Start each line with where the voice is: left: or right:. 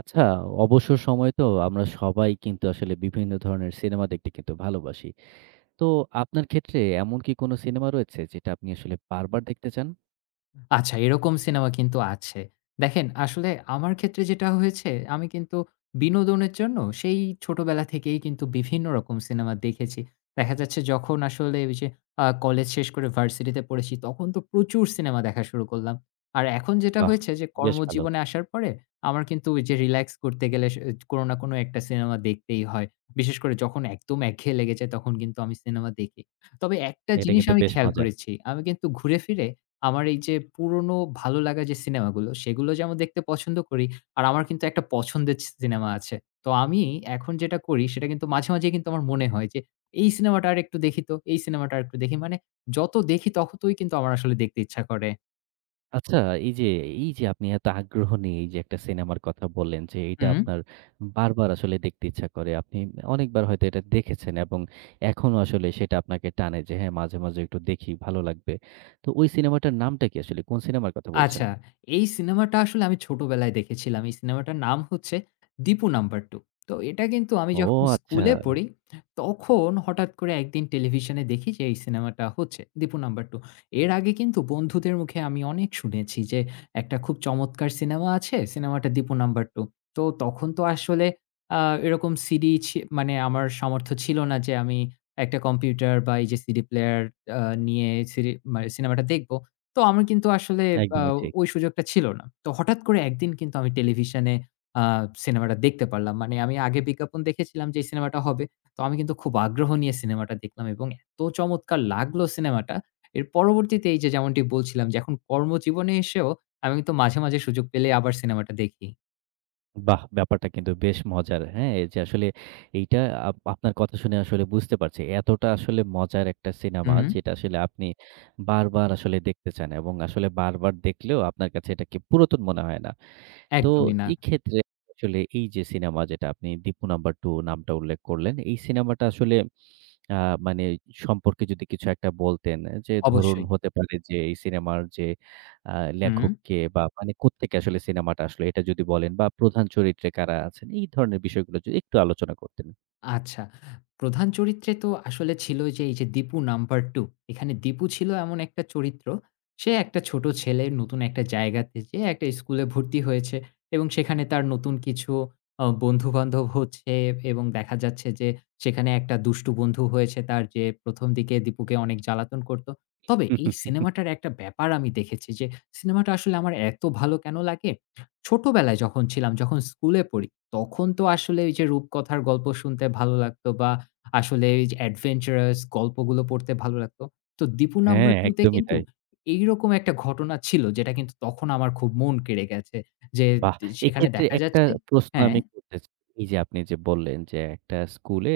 right: আচ্ছা, অবসর সময় তো আমরা সবাই কিন্তু আসলে বিভিন্ন ধরনের সিনেমা দেখতে কিন্তু ভালোবাসি। তো আপনার ক্ষেত্রে এমন কি কোনো সিনেমা রয়েছে যেটা আপনি আসলে বারবার দেখতে চান?
left: আচ্ছা, এরকম সিনেমা কিন্তু আছে। দেখেন আসলে আমার ক্ষেত্রে যেটা হয়েছে, আমি কিন্তু বিনোদনের জন্য সেই ছোটবেলা থেকেই কিন্তু বিভিন্ন রকম সিনেমা দেখেছি। দেখা যাচ্ছে যখন আসলে ওই যে কলেজ শেষ করে ভার্সিটিতে পড়েছি, তখন তো প্রচুর সিনেমা দেখা শুরু করলাম। আর এখন যেটা
right: বাহ!
left: হয়েছে যে
right: বেশ ভালো।
left: কর্মজীবনে আসার পরে আমার কিন্তু ওই যে রিল্যাক্স করতে গেলে কোন না কোন একটা সিনেমা দেখতেই হয়। বিশেষ করে যখন একদম একঘেয়ে লেগে যায় তখন কিন্তু আমি সিনেমা দেখি। তবে একটা
right: এটা
left: জিনিস
right: কিন্তু
left: আমি
right: বেশ
left: খেয়াল
right: মজার।
left: করেছি, আমি কিন্তু ঘুরে ফিরে আমার এই যে পুরনো ভালো লাগা যে সিনেমাগুলো, সেগুলো যেমন দেখতে পছন্দ করি, আর আমার কিন্তু একটা পছন্দের সিনেমা আছে। তো আমি এখন যেটা করি, সেটা কিন্তু মাঝে, মাঝে কিন্তু আমার মনে হয় যে, "এই সিনেমাটা আরেকটু দেখি তো, এই সিনেমাটা আরেকটু দেখি।" মানে যত দেখি ততই কিন্তু আমার আসলে দেখতে ইচ্ছা করে।
right: আচ্ছা, এই যে এই যে আপনি এত আগ্রহ নিয়ে এই যে একটা সিনেমার কথা বললেন যে এটা
left: হুম।
right: আপনার বারবার আসলে দেখতে ইচ্ছা করে। আপনি অনেকবার হয়তো এটা দেখেছেন এবং এখনো আসলে সেটা আপনাকে টানে যে হ্যাঁ, মাঝে, মাঝে একটু দেখি ভালো লাগবে। তো ওই সিনেমাটার নামটা কি আসলে? কোন সিনেমার কথা বলছেন?
left: আচ্ছা, এই সিনেমাটা আসলে আমি ছোটবেলায় দেখেছিলাম। এই সিনেমাটার নাম হচ্ছে 'দীপু নাম্বার টু।' তো এটা কিন্তু আমি
right: ও
left: যখন
right: আচ্ছা।
left: স্কুলে পড়ি, তখন হঠাৎ করে একদিন টেলিভিশনে দেখি যে এই সিনেমাটা হচ্ছে 'দীপু নাম্বার টু।' এর আগে কিন্তু বন্ধুদের মুখে আমি অনেক শুনেছি যে একটা খুব চমৎকার সিনেমা আছে, সিনেমাটা 'দীপু নাম্বার টু।' তো তখন তো আসলে আ এরকম সিডি মানে আমার সামর্থ্য ছিল না যে আমি একটা কম্পিউটার বা এই যে সিডি প্লেয়ার আ নিয়ে সিডি মানে সিনেমাটা দেখব। তো আমার কিন্তু আসলে আ
right: একদমই ঠিক।
left: ওই সুযোগটা ছিল না। তো হঠাৎ করে একদিন কিন্তু আমি টেলিভিশনে আ সিনেমাটা দেখতে পারলাম। মানে আমি আগে বিজ্ঞাপন দেখেছিলাম যে এই সিনেমাটা হবে। তো আমি কিন্তু খুব আগ্রহ নিয়ে সিনেমাটা দেখলাম এবং এত চমৎকার লাগলো সিনেমাটা। এর পরবর্তীতে এই যে যেমনটি বলছিলাম যে এখন কর্মজীবনে এসেও আমি কিন্তু মাঝে, মাঝে সুযোগ পেলে আবার সিনেমাটা দেখি।
right: বাহ! ব্যাপারটা কিন্তু বেশ মজার। হ্যাঁ? এই যে আসলে এইটা আপনার কথা শুনে আসলে বুঝতে পারছি। এতটা আসলে মজার একটা সিনেমা
left: হুম,
right: যেটা আসলে আপনি বারবার আসলে দেখতে চান এবং আসলে বারবার দেখলেও আপনার কাছে এটাকে পুরাতন মনে হয় না। তো
left: একদমই না।
right: এই ক্ষেত্রে আসলে এই যে সিনেমা যেটা আপনি 'দীপু নাম্বার 2' নামটা উল্লেখ করলেন। এই সিনেমাটা আসলে আ মানে সম্পর্কে যদি কিছু একটা বলতেন যে ধরুন
left: অবশ্যই।
right: হতে পারে যে এই সিনেমার যে আ
left: হুম।
right: লেখক কে বা মানে কোত্থেকে আসলে সিনেমাটা আসলো এটা যদি বলেন বা প্রধান চরিত্রে কারা আছেন এই ধরনের বিষয়গুলো যদি একটু আলোচনা করতেন।
left: আচ্ছা। প্রধান চরিত্রে তো আসলে ছিল যে এই যে দীপু নাম্বার 2। এখানে দীপু ছিল এমন একটা চরিত্র। সে একটা ছোট ছেলে নতুন একটা জায়গাতে যেয়ে একটা স্কুলে ভর্তি হয়েছে এবং সেখানে তার নতুন কিছু বন্ধু-বান্ধব হচ্ছে এবং দেখা যাচ্ছে যে সেখানে একটা দুষ্টু বন্ধু হয়েছে তার যে ১ম দিকে দীপুকে অনেক জ্বালাতন করত। তবে এই সিনেমাটার একটা ব্যাপার আমি দেখেছি যে সিনেমাটা আসলে আমার এত ভালো কেন লাগে? ছোটবেলায় যখন ছিলাম, যখন স্কুলে পড়ি তখন তো আসলে ওই যে রূপকথার গল্প শুনতে ভালো লাগতো বা আসলে এই যে অ্যাডভেঞ্চারাস গল্পগুলো পড়তে ভালো লাগতো। তো দীপু নাম্বার
right: হ্যাঁ,
left: 2 তে
right: একদমই
left: কিন্তু
right: তাই।
left: এইরকম একটা ঘটনা ছিল যেটা কিন্তু তখন আমার খুব মন কেড়ে গেছে। যে
right: বাহ!
left: সেখানে
right: এক্ষেত্রে
left: দেখা
right: একটা
left: যাচ্ছে।
right: প্রশ্ন
left: হ্যাঁ,
right: আমি করতে চাই। এই যে আপনি যে বললেন যে একটা স্কুলে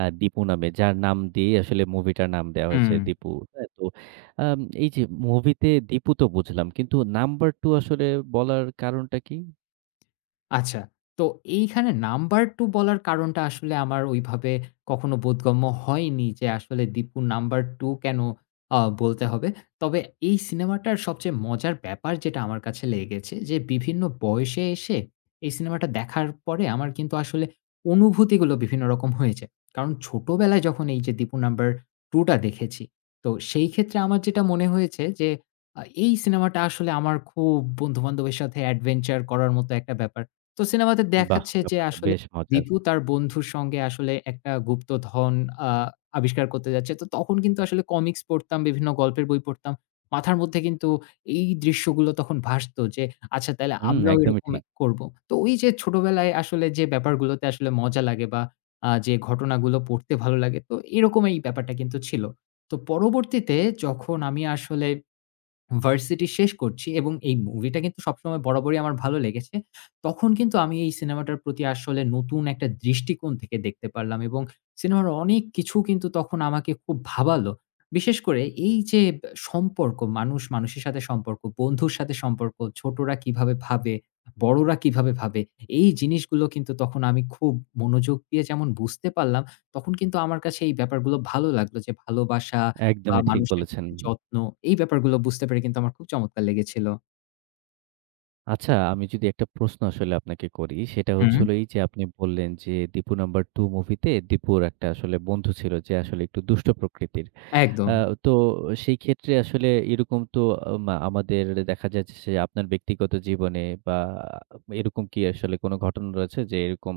right: দীপু নামে যার নাম দিয়েই আসলে মুভিটার নাম দেওয়া
left: হুম।
right: হয়েছে দীপু। হ্যাঁ? তো এই যে মুভিতে দীপু তো বুঝলাম কিন্তু নাম্বার 2 আসলে বলার কারণটা কি?
left: আচ্ছা। তো এইখানে নাম্বার 2 বলার কারণটা আসলে আমার ওইভাবে কখনো বোধগম্য হয়নি যে আসলে দীপু নাম্বার 2 কেন বলতে হবে। তবে এই সিনেমাটার সবচেয়ে মজার ব্যাপার যেটা আমার কাছে লেগেছে যে বিভিন্ন বয়সে এসে এই সিনেমাটা দেখার পরে আমার কিন্তু আসলে অনুভূতিগুলো বিভিন্ন রকম হয়েছে। কারণ ছোটবেলায় যখন এই যে দীপু নাম্বার 2 টা দেখেছি, তো সেই ক্ষেত্রে আমার যেটা মনে হয়েছে যে এই সিনেমাটা আসলে আমার খুব বন্ধু-বান্ধবের সাথে অ্যাডভেঞ্চার করার মতো একটা ব্যাপার। তো সিনেমাতে
right: বাহ!
left: দেখাচ্ছে যে
right: ব্যাপারটা
left: আসলে
right: বেশ মজার।
left: দীপু তার বন্ধুর সঙ্গে আসলে একটা গুপ্তধন আ আবিষ্কার করতে যাচ্ছে। তো তখন কিন্তু আসলে কমিক্স পড়তাম, বিভিন্ন গল্পের বই পড়তাম। মাথার মধ্যে কিন্তু এই দৃশ্যগুলো তখন ভাসতো যে আচ্ছা তাইলে
right: হুম,
left: আমরাও
right: একদমই
left: এরকম
right: ঠিক।
left: করব। তো ওই যে ছোটবেলায় আসলে যে ব্যাপারগুলোতে আসলে মজা লাগে বা যে ঘটনাগুলো পড়তে ভালো লাগে তো এরকম এই ব্যাপারটা কিন্তু ছিল। তো পরবর্তীতে যখন আমি আসলে ভার্সিটি শেষ করছি এবং এই মুভিটা কিন্তু সবসময় বরাবরই আমার ভালো লেগেছে। তখন কিন্তু আমি এই সিনেমাটার প্রতি আসলে নতুন একটা দৃষ্টিকোণ থেকে দেখতে পারলাম এবং সিনেমার অনেক কিছু কিন্তু তখন আমাকে খুব ভাবালো। বিশেষ করে এই যে সম্পর্ক, মানুষ মানুষের সাথে সম্পর্ক, বন্ধুর সাথে সম্পর্ক, ছোটরা কিভাবে ভাবে, বড়রা কিভাবে ভাবে, এই জিনিসগুলো কিন্তু তখন আমি খুব মনোযোগ দিয়ে যেমন বুঝতে পারলাম, তখন কিন্তু আমার কাছে এই ব্যাপারগুলো ভালো লাগলো যে ভালোবাসা বা
right: একদমই ঠিক
left: মানুষের
right: বলেছেন।
left: প্রতি যত্ন, এই ব্যাপারগুলো বুঝতে পেরে কিন্তু আমার খুব চমৎকার লেগেছিল।
right: আচ্ছা, আমি যদি একটা প্রশ্ন আসলে আপনাকে করি, সেটা
left: হুম,
right: হচ্ছে হলো এই যে আপনি বললেন যে, 'দীপু নাম্বার টু' মুভিতে দীপুর একটা আসলে বন্ধু ছিল যে আসলে একটু দুষ্ট প্রকৃতির।
left: একদম।
right: আ তো সেই ক্ষেত্রে আসলে এরকম তো আমাদের দেখা যাচ্ছে যে আপনার ব্যক্তিগত জীবনে বা এরকম কি আসলে কোনো ঘটনা রয়েছে যে এরকম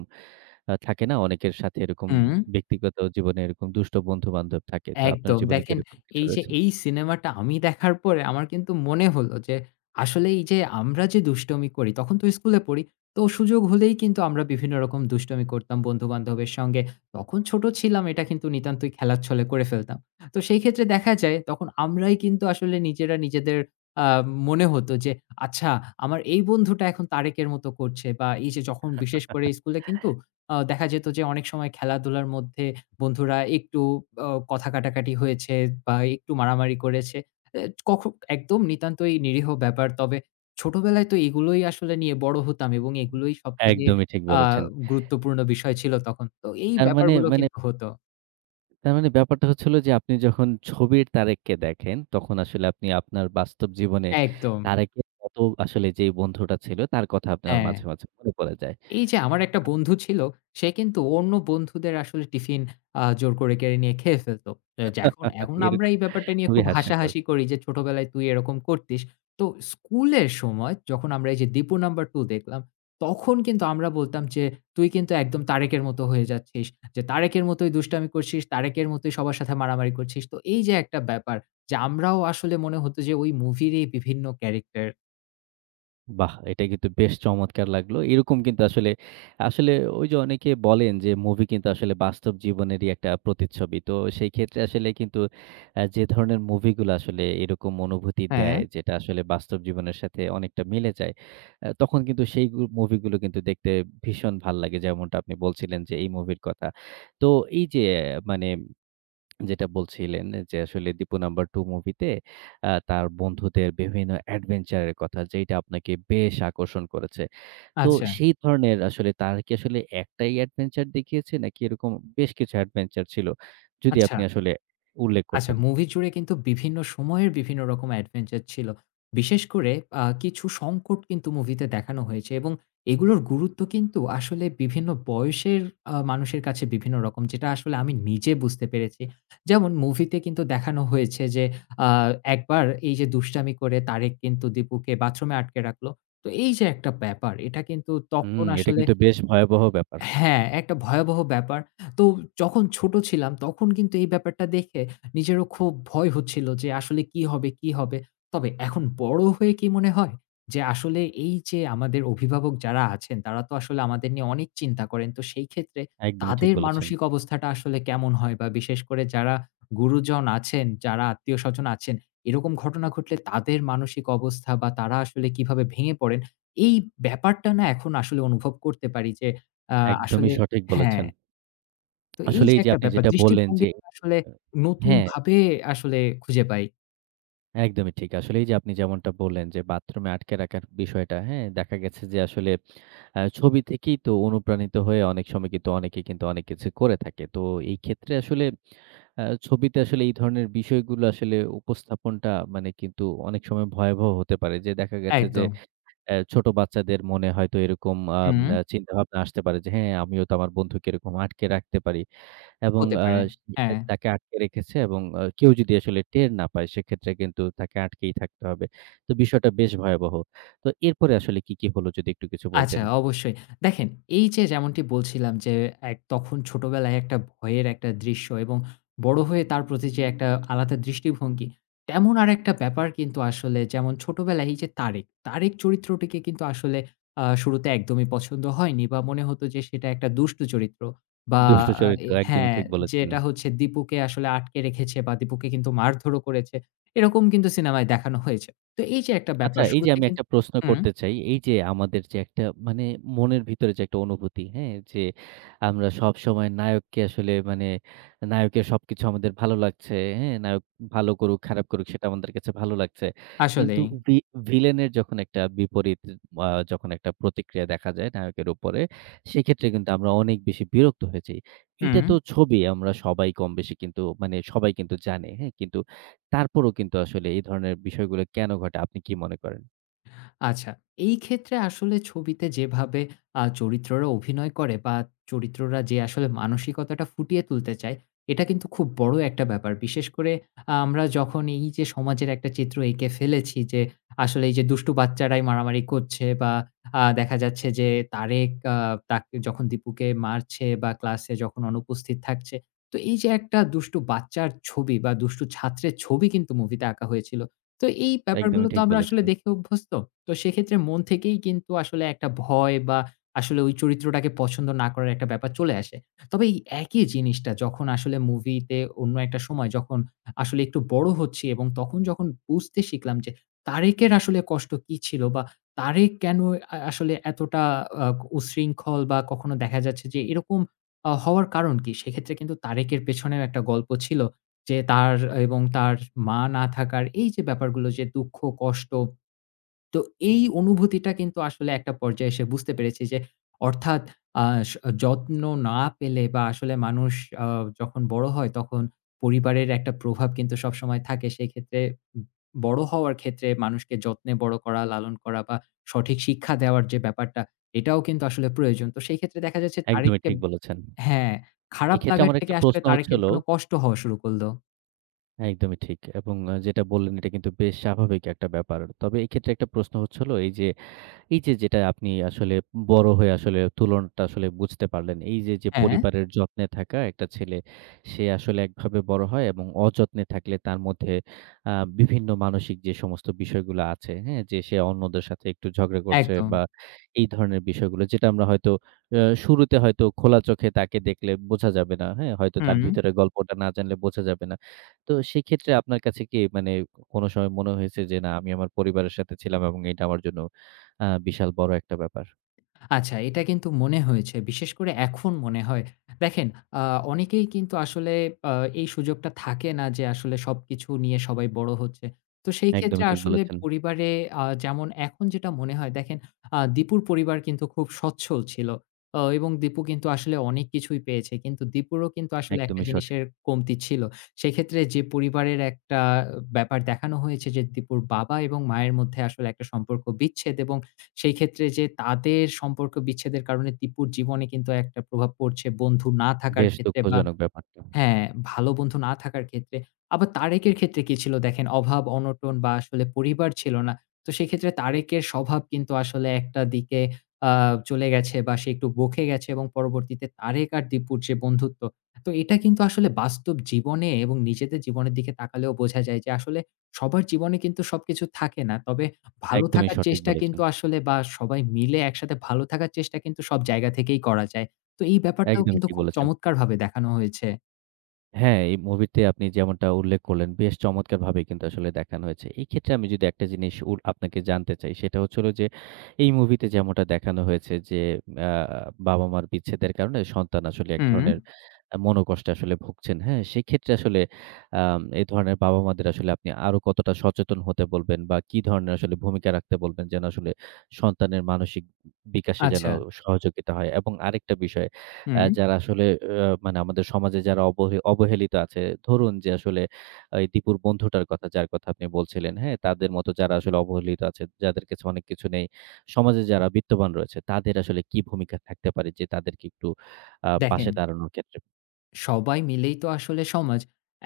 right: থাকে না অনেকের সাথে এরকম
left: হুম।
right: ব্যক্তিগত জীবনে এরকম দুষ্ট বন্ধু-বান্ধব থাকে। তো আপনার
left: একদম।
right: জীবনে কি
left: দেখেন
right: এরকম কিছু
left: এই যে
right: রয়েছে?
left: এই সিনেমাটা আমি দেখার পরে আমার কিন্তু মনে হলো যে আসলে এই যে আমরা যে দুষ্টুমি করি তখন তো স্কুলে পড়ি। তো সুযোগ হলেই কিন্তু আমরা বিভিন্ন রকম দুষ্টুমি করতাম বন্ধু-বান্ধবের সঙ্গে। তখন ছোট ছিলাম এটা কিন্তু নিতান্তই খেলার ছলে করে ফেলতাম। তো সেই ক্ষেত্রে দেখা যায় তখন আমরাই কিন্তু আসলে নিজেরা নিজেদের আ মনে হতো যে আচ্ছা আমার এই বন্ধুটা এখন তারেকের মতো করছে বা এই যে যখন বিশেষ করে স্কুলে কিন্তু দেখা যেত যে অনেক সময় খেলাধুলার মধ্যে বন্ধুরা একটু কথা কাটাকাটি হয়েছে বা একটু মারামারি করেছে। এ কখ একদম নিতান্তই নিরীহ ব্যাপার। তবে ছোটবেলায় তো এগুলোই আসলে নিয়ে বড় হতাম এবং এগুলোই সবথেকে
right: একদমই ঠিক
left: আ
right: বলেছেন।
left: গুরুত্বপূর্ণ বিষয় ছিল তখন। তো এই
right: তার মানে
left: ব্যাপারগুলো
right: মানে
left: কিন্তু হতো।
right: তার মানে ব্যাপারটা হচ্ছে হলো যে আপনি যখন ছবির তারেককে দেখেন, তখন আসলে আপনি আপনার বাস্তব জীবনে
left: একদম।
right: তারেকের মতো আসলে যেই বন্ধুটা ছিল, তার কথা আপনার
left: হ্যাঁ।
right: মাঝে, মাঝে মনে পড়ে যায়।
left: এই যে আমার একটা বন্ধু ছিল, সে কিন্তু অন্য বন্ধুদের আসলে টিফিন জোর করে কেড়ে নিয়ে খেয়ে ফেলত। এ যে এখন এখন আমরা
right: এরকম
left: এই ব্যাপারটা নিয়ে
right: খুবই
left: খুব
right: হাস্যকর।
left: হাসাহাসি করি যে, "ছোটবেলায় তুই এরকম করতিস।" তো স্কুলের সময় যখন আমরা এই যে 'দীপু নাম্বার টু' দেখলাম, তখন কিন্তু আমরা বলতাম যে, "তুই কিন্তু একদম তারেকের মতো হয়ে যাচ্ছিস। যে তারেকের মতোই দুষ্টামি করছিস, তারেকের মতোই সবার সাথে মারামারি করছিস।" তো এই যে একটা ব্যাপার যে আমরাও আসলে মনে হতো যে ওই মুভির এই বিভিন্ন ক্যারেক্টার।
right: বাহ! এটা কিন্তু বেশ চমৎকার লাগলো। এরকম কিন্তু আসলে ওই যে অনেকে বলেন যে মুভি কিন্তু আসলে বাস্তব জীবনেরই একটা প্রতিচ্ছবি। তো সেই ক্ষেত্রে আসলে কিন্তু যে ধরনের মুভিগুলো আসলে এরকম অনুভূতি
left: হ্যাঁ,
right: দেয় যেটা আসলে বাস্তব জীবনের সাথে অনেকটা মিলে যায়, তখন কিন্তু সেই মুভিগুলো কিন্তু দেখতে ভীষণ ভাল লাগে যেমনটা আপনি বলছিলেন যে এই মুভির কথা। তো এই যে মানে যেটা বলছিলেন যে আসলে দীপু নাম্বার 2 মুভিতে তার বন্ধুদের বিভিন্ন অ্যাডভেঞ্চার এর কথা যেটা আপনাকে বেশ আকর্ষণ করেছে। তো
left: আচ্ছা,
right: সেই ধরনের আসলে তার কি আসলে একটাই অ্যাডভেঞ্চার দেখিয়েছে নাকি এরকম বেশ কিছু অ্যাডভেঞ্চার ছিল? যদি
left: আচ্ছা।
right: আপনি আসলে উল্লেখ
left: আচ্ছা,
right: করতেন।
left: মুভি জুড়ে কিন্তু বিভিন্ন সময়ের বিভিন্ন রকম অ্যাডভেঞ্চার ছিল। বিশেষ করে কিছু সংকট কিন্তু মুভিতে দেখানো হয়েছে এবং এগুলোর গুরুত্ব কিন্তু আসলে বিভিন্ন বয়সের মানুষের কাছে বিভিন্ন রকম। যেটা আসলে আমি নিজে বুঝতে পেরেছি। যেমন মুভিতে কিন্তু দেখানো হয়েছে যে আ একবার এই যে দুষ্টামি করে তারেক কিন্তু দীপুকে বাথরুমে আটকে রাখলো। তো এই যে একটা ব্যাপার এটা কিন্তু তখন
right: হুম, এটা
left: আসলে
right: কিন্তু বেশ ভয়াবহ ব্যাপার।
left: হ্যাঁ, একটা ভয়াবহ ব্যাপার। তো যখন ছোট ছিলাম তখন কিন্তু এই ব্যাপারটা দেখে নিজেরও খুব ভয় হচ্ছিল যে আসলে কি হবে, কি হবে? তবে এখন বড় হয়ে কি মনে হয়? যে আসলে এই যে আমাদের অভিভাবক যারা আছেন তারা তো আসলে আমাদের নিয়ে অনেক চিন্তা করেন। তো সেই ক্ষেত্রে
right: একদমই ঠিক
left: তাদের
right: বলেছেন।
left: মানসিক অবস্থাটা আসলে কেমন হয়? বা বিশেষ করে যারা গুরুজন আছেন, যারা আত্মীয়স্বজন আছেন, এরকম ঘটনা ঘটলে তাদের মানসিক অবস্থা বা তারা আসলে কিভাবে ভেঙে পড়েন? এই ব্যাপারটা না এখন আসলে অনুভব করতে পারি যে আ
right: একদমই
left: আসলে
right: সঠিক
left: হ্যাঁ,
right: বলেছেন।
left: তো এই যে
right: আসলেই যে
left: একটা
right: আপনি
left: ব্যাপার
right: যেটা বললেন
left: দৃষ্টিভঙ্গি
right: যে
left: আসলে
right: হ্যাঁ।
left: নতুনভাবে আসলে খুঁজে পাই।
right: একদমই ঠিক। আসলে এই যে আপনি যেমনটা বললেন যে বাথরুমে আটকে রাখার বিষয়টা, হ্যাঁ? দেখা গেছে যে আসলে ছবি থেকেই তো অনুপ্রাণিত হয়ে অনেক সময় কিন্তু অনেকে কিন্তু অনেক কিছু করে থাকে। তো এই ক্ষেত্রে আসলে ছবিতে আসলে এই ধরনের বিষয়গুলো আসলে উপস্থাপনটা মানে কিন্তু অনেক সময় ভয়াবহ হতে পারে। যে দেখা গেছে যে
left: একদম।
right: ছোট বাচ্চাদের মনে হয়তো এরকম আম
left: হুম,
right: আ চিন্তাভাবনা আসতে পারে যে, "হ্যাঁ, আমিও তো আমার বন্ধুকে এরকম আটকে রাখতে পারি।" এবং
left: হতে পারে।
right: সে
left: হ্যাঁ।
right: তাকে আটকে রেখেছে এবং কেউ যদি আসলে টের না পায় সেক্ষেত্রে কিন্তু তাকে আটকেই থাকতে হবে। তো বিষয়টা বেশ ভয়াবহ। তো এরপরে আসলে কি, কি হলো যদি একটু কিছু
left: আচ্ছা,
right: বলতেন?
left: অবশ্যই। দেখেন এই যে যেমনটি বলছিলাম যে এক তখন ছোটবেলায় একটা ভয়ের একটা দৃশ্য এবং বড় হয়ে তার প্রতি যে একটা আলাদা দৃষ্টিভঙ্গি, তেমন আরেকটা ব্যাপার কিন্তু আসলে যেমন ছোটবেলায় এই যে 'তারেক', 'তারেক' চরিত্রটিকে কিন্তু আসলে শুরুতে একদমই পছন্দ হয়নি বা মনে হতো যে সেটা একটা দুষ্টু চরিত্র বা
right: দুষ্ট
left: আ এ
right: চরিত্র একদমই
left: হ্যাঁ,
right: ঠিক বলেছেন।
left: যেটা হচ্ছে দীপুকে আসলে আটকে রেখেছে বা দীপুকে কিন্তু মারধরও করেছে। এরকম কিন্তু সিনেমায় দেখানো হয়েছে। তো এই যে একটা
right: আচ্ছা
left: ব্যাপার
right: এই যে
left: শুরুতে
right: আমি একটা প্রশ্ন
left: হুম,
right: করতে চাই। এই যে আমাদের যে একটা মানে মনের ভিতরে যে একটা অনুভূতি, হ্যাঁ? যে আমরা সবসময় নায়ককে আসলে মানে নায়কের সবকিছু আমাদের ভালো লাগছে, হ্যাঁ? নায়ক ভালো করুক, খারাপ করুক সেটা আমাদের কাছে ভালো লাগছে। কিন্তু
left: আসলেই।
right: ভি ভিলেনের যখন একটা বিপরীত যখন একটা প্রতিক্রিয়া দেখা যায় নায়কের উপরে, সেক্ষেত্রে কিন্তু আমরা অনেক বেশি বিরক্ত হয়ে যাই। এইটা
left: হুম।
right: তো ছবি আমরা সবাই কম বেশি কিন্তু মানে সবাই কিন্তু জানে, হ্যাঁ? কিন্তু তারপরও কিন্তু আসলে এই ধরনের বিষয়গুলো কেন ঘটে আপনি কি মনে করেন?
left: আচ্ছা, এই ক্ষেত্রে আসলে ছবিতে যেভাবে চরিত্ররা অভিনয় করে বা চরিত্ররা যে আসলে মানসিকতাটা ফুটিয়ে তুলতে চায়, এটা কিন্তু খুব বড় একটা ব্যাপার। বিশেষ করে আহ, আমরা যখন এই যে সমাজের একটা চিত্র এঁকে ফেলেছি যে, আসলে এই যে দুষ্টু বাচ্চারাই মারামারি করছে বা দেখা যাচ্ছে যে তারেক তাকে যখন দীপুকে মারছে বা ক্লাসে যখন অনুপস্থিত থাকছে। তো এই যে একটা দুষ্টু বাচ্চার ছবি বা দুষ্টু ছাত্রের ছবি কিন্তু মুভিতে আঁকা হয়েছিল। তো এই ব্যাপারগুলো
right: একদমই
left: তো
right: ঠিক
left: আমরা আসলে
right: বলেছেন,
left: দেখে অভ্যস্ত। তো সেক্ষেত্রে মন থেকেই কিন্তু আসলে একটা ভয় বা আসলে ওই চরিত্রটাকে পছন্দ না করার একটা ব্যাপার চলে আসে। তবে এই একই জিনিসটা যখন আসলে মুভিতে অন্য একটা সময় যখন আসলে একটু বড় হচ্ছি এবং তখন যখন বুঝতে শিখলাম যে তারেকের আসলে কষ্ট কি ছিল বা তারেক কেন আসলে এতটা আ উশৃঙ্খল বা কখনো দেখা যাচ্ছে যে এরকম হওয়ার কারণ কি? সেক্ষেত্রে কিন্তু তারেকের পেছনেও একটা গল্প ছিল যে তার এবং তার মা না থাকার এই যে ব্যাপারগুলো যে দুঃখ, কষ্ট, তো এই অনুভূতিটা কিন্তু আসলে একটা পর্যায়ে এসে বুঝতে পেরেছি যে অর্থাৎ আ স যত্ন না পেলে বা আসলে মানুষ আ যখন বড় হয় তখন পরিবারের একটা প্রভাব কিন্তু সবসময় থাকে। সেক্ষেত্রে বড় হওয়ার ক্ষেত্রে মানুষকে যত্নে বড় করা, লালন করা বা সঠিক শিক্ষা দেওয়ার যে ব্যাপারটা এটাও কিন্তু আসলে প্রয়োজন। তো সেই ক্ষেত্রে দেখা যাচ্ছে
right: একদমই
left: তারেককে
right: ঠিক বলেছেন।
left: হ্যাঁ, খারাপ
right: এক্ষেত্রে
left: লাগার
right: আমার
left: থেকে
right: একটা
left: আসলে
right: প্রশ্ন হচ্ছে
left: তারেকের
right: হলো
left: জন্য কষ্ট হওয়া শুরু করল।
right: একদমই ঠিক এবং যেটা বললেন এটা কিন্তু বেশ স্বাভাবিক একটা ব্যাপার। তবে এক্ষেত্রে একটা প্রশ্ন হচ্ছে হলো এই যে যেটা আপনি আসলে বড় হয়ে আসলে তুলনাটা আসলে বুঝতে পারলেন। এই যে, যে
left: হ্যাঁ,
right: পরিবারের যত্নে থাকা একটা ছেলে, সে আসলে একভাবে বড় হয় এবং অযত্নে থাকলে তার মধ্যে আ বিভিন্ন মানসিক যে সমস্ত বিষয়গুলো আছে, হ্যাঁ? যে সে অন্যদের সাথে একটু ঝগড়া করছে
left: একদম।
right: বা এই ধরনের বিষয়গুলো যেটা আমরা হয়তো শুরুতে হয়তো খোলা চোখে তাকে দেখলে বোঝা যাবে না, হ্যাঁ? হয়তো তার
left: হুম।
right: ভিতরে গল্পটা না জানলে বোঝা যাবে না। তো সেক্ষেত্রে আপনার কাছে কি মানে কোনো সময় মনে হয়েছে যে, "না, আমি আমার পরিবারের সাথে ছিলাম এবং এটা আমার জন্য বিশাল বড় একটা ব্যাপার।
left: আচ্ছা, এটা কিন্তু মনে হয়েছে। বিশেষ করে এখন মনে হয়। দেখেন, আ অনেকেই কিন্তু আসলে আ এই সুযোগটা থাকে না যে আসলে সবকিছু নিয়ে সবাই বড় হচ্ছে। তো সেই ক্ষেত্রে
right: একদমই ঠিক
left: আসলে
right: বলেছেন।
left: পরিবারে যেমন এখন যেটা মনে হয় দেখেন, দীপুর পরিবার কিন্তু খুব সচ্ছল ছিল। এবং দীপু কিন্তু আসলে অনেক কিছুই পেয়েছে। কিন্তু দীপুরও কিন্তু আসলে একটা
right: একদমই সঠিক।
left: জিনিসের কমতি ছিল। সেক্ষেত্রে যে পরিবারের একটা ব্যাপার দেখানো হয়েছে যে দীপুর বাবা এবং মায়ের মধ্যে আসলে একটা সম্পর্ক বিচ্ছেদ এবং সেই ক্ষেত্রে যে তাদের সম্পর্ক বিচ্ছেদের কারণে দীপুর জীবনে কিন্তু একটা প্রভাব পড়ছে বন্ধু না থাকার
right: বেশ
left: ক্ষেত্রে বা
right: দুঃখজনক ব্যাপারটা।
left: হ্যাঁ, ভালো বন্ধু না থাকার ক্ষেত্রে। আবার 'তারেকের' ক্ষেত্রে কি ছিল দেখেন অভাব, অনটন বা আসলে পরিবার ছিল না। তো সেক্ষেত্রে 'তারেকের' স্বভাব কিন্তু আসলে একটা দিকে আ চলে গেছে বা সে একটু বকে গেছে এবং পরবর্তীতে 'তারেক' আর 'দীপুর' যে বন্ধুত্ব। তো এটা কিন্তু আসলে বাস্তব জীবনে এবং নিজেদের জীবনের দিকে তাকালেও বোঝা যায় যে আসলে সবার জীবনে কিন্তু সবকিছু থাকে না। তবে ভালো
right: একদমই
left: থাকার
right: সঠিক
left: চেষ্টা
right: বলেছেন।
left: কিন্তু আসলে বা সবাই মিলে একসাথে ভালো থাকার চেষ্টা কিন্তু সব জায়গা থেকেই করা যায়। তো এই ব্যাপারটাও
right: একদমই
left: কিন্তু
right: ঠিক
left: খুব
right: বলেছেন।
left: চমৎকারভাবে দেখানো হয়েছে।
right: হ্যাঁ, এই মুভিতে আপনি যেমনটা উল্লেখ করলেন, বেশ চমৎকারভাবেই কিন্তু আসলে দেখানো হয়েছে। এই ক্ষেত্রে আমি যদি একটা জিনিস আপনাকে জানতে চাই, সেটা হচ্ছে হলো যে, এই মুভিতে যেমনটা দেখানো হয়েছে যে, আ বাবা-মার বিচ্ছেদের কারণে সন্তান আসলে এক
left: হুম,
right: ধরনের মনোকষ্টে আসলে ভুগছেন। হ্যাঁ? সেক্ষেত্রে আসলে এই ধরনের বাবা-মাদের আসলে আপনি আরো কতটা সচেতন হতে বলবেন বা কি ধরনের আসলে ভূমিকা রাখতে বলবেন যেন আসলে সন্তানের মানসিক বিকাশে যেন
left: আচ্ছা।
right: সহযোগিতা হয়? এবং আরেকটা বিষয়
left: হুম,
right: যারা আসলে মানে আমাদের সমাজে যারা অবহেলিত আছে, ধরুন যে আসলে এই দীপুর বন্ধুটার কথা যার কথা আপনি বলছিলেন, হ্যাঁ? তাদের মতো যারা আসলে অবহেলিত আছে, যাদের কাছে অনেক কিছু নেই, সমাজে যারা বিত্তবান রয়েছে, তাদের আসলে কি ভূমিকা থাকতে পারে যে তাদেরকে একটু
left: দেখেন।
right: পাশে দাঁড়ানোর ক্ষেত্রে?
left: সবাই মিলেই তো আসলে সমাজ।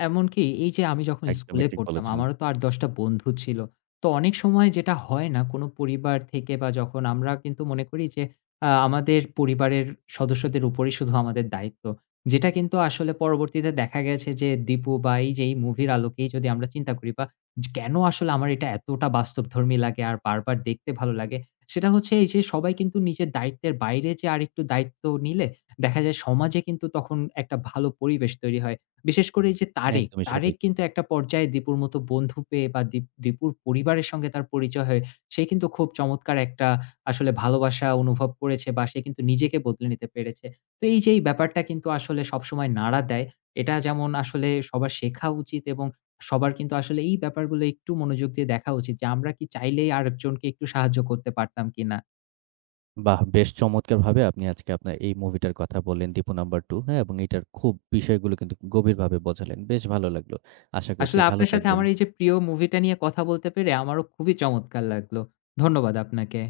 left: এমনকি এই যে আমি যখন
right: একদমই
left: স্কুলে
right: ঠিক
left: পড়তাম,
right: বলেছেন।
left: আমারও তো ৮-১০ টা বন্ধু ছিল। তো অনেক সময় যেটা হয় না কোনো পরিবার থেকে বা যখন আমরা কিন্তু মনে করি যে আমাদের পরিবারের সদস্যদের উপরেই শুধু আমাদের দায়িত্ব। যেটা কিন্তু আসলে পরবর্তীতে দেখা গেছে যে দীপু বা এই যে এই মুভির আলোকেই যদি আমরা চিন্তা করি বা কেন আসলে আমার এটা এতটা বাস্তবধর্মী লাগে আর বারবার দেখতে ভালো লাগে? সেটা হচ্ছে এই যে সবাই কিন্তু নিজের দায়িত্বের বাইরে যে আরেকটু দায়িত্ব নিলে দেখা যায় সমাজে কিন্তু তখন একটা ভালো পরিবেশ তৈরি হয়। বিশেষ করে এই যে তারেক,
right: একদমই
left: তারেক
right: সঠিক।
left: কিন্তু একটা পর্যায়ে দীপুর মতো বন্ধু পেয়ে বা দীপুর পরিবারের সঙ্গে তার পরিচয় হয়ে সে কিন্তু খুব চমৎকার একটা আসলে ভালোবাসা অনুভব করেছে বা সে কিন্তু নিজেকে বদলে নিতে পেরেছে। তো এই যে এই ব্যাপারটা কিন্তু আসলে সবসময় নাড়া দেয়। এটা যেমন আসলে সবার শেখা উচিত এবং সবার কিন্তু আসলে এই ব্যাপারগুলো একটু মনোযোগ দিয়ে দেখা উচিত যে আমরা কি চাইলেই আরেকজনকে একটু সাহায্য করতে পারতাম কিনা?
right: বাহ! বেশ চমৎকারভাবে আপনি আজকে আপনার এই মুভিটার কথা বললেন, 'দীপু নাম্বার টু' হ্যাঁ? এবং এটার খুব বিষয়গুলো কিন্তু গভীরভাবে বোঝালেন। বেশ ভালো লাগলো। আশা করছি
left: আসলে
right: ভালো
left: আপনার সাথে
right: থাকবেন।
left: আমার এই যে প্রিয় মুভিটা নিয়ে কথা বলতে পেরে আমারও খুবই চমৎকার লাগলো। ধন্যবাদ আপনাকে।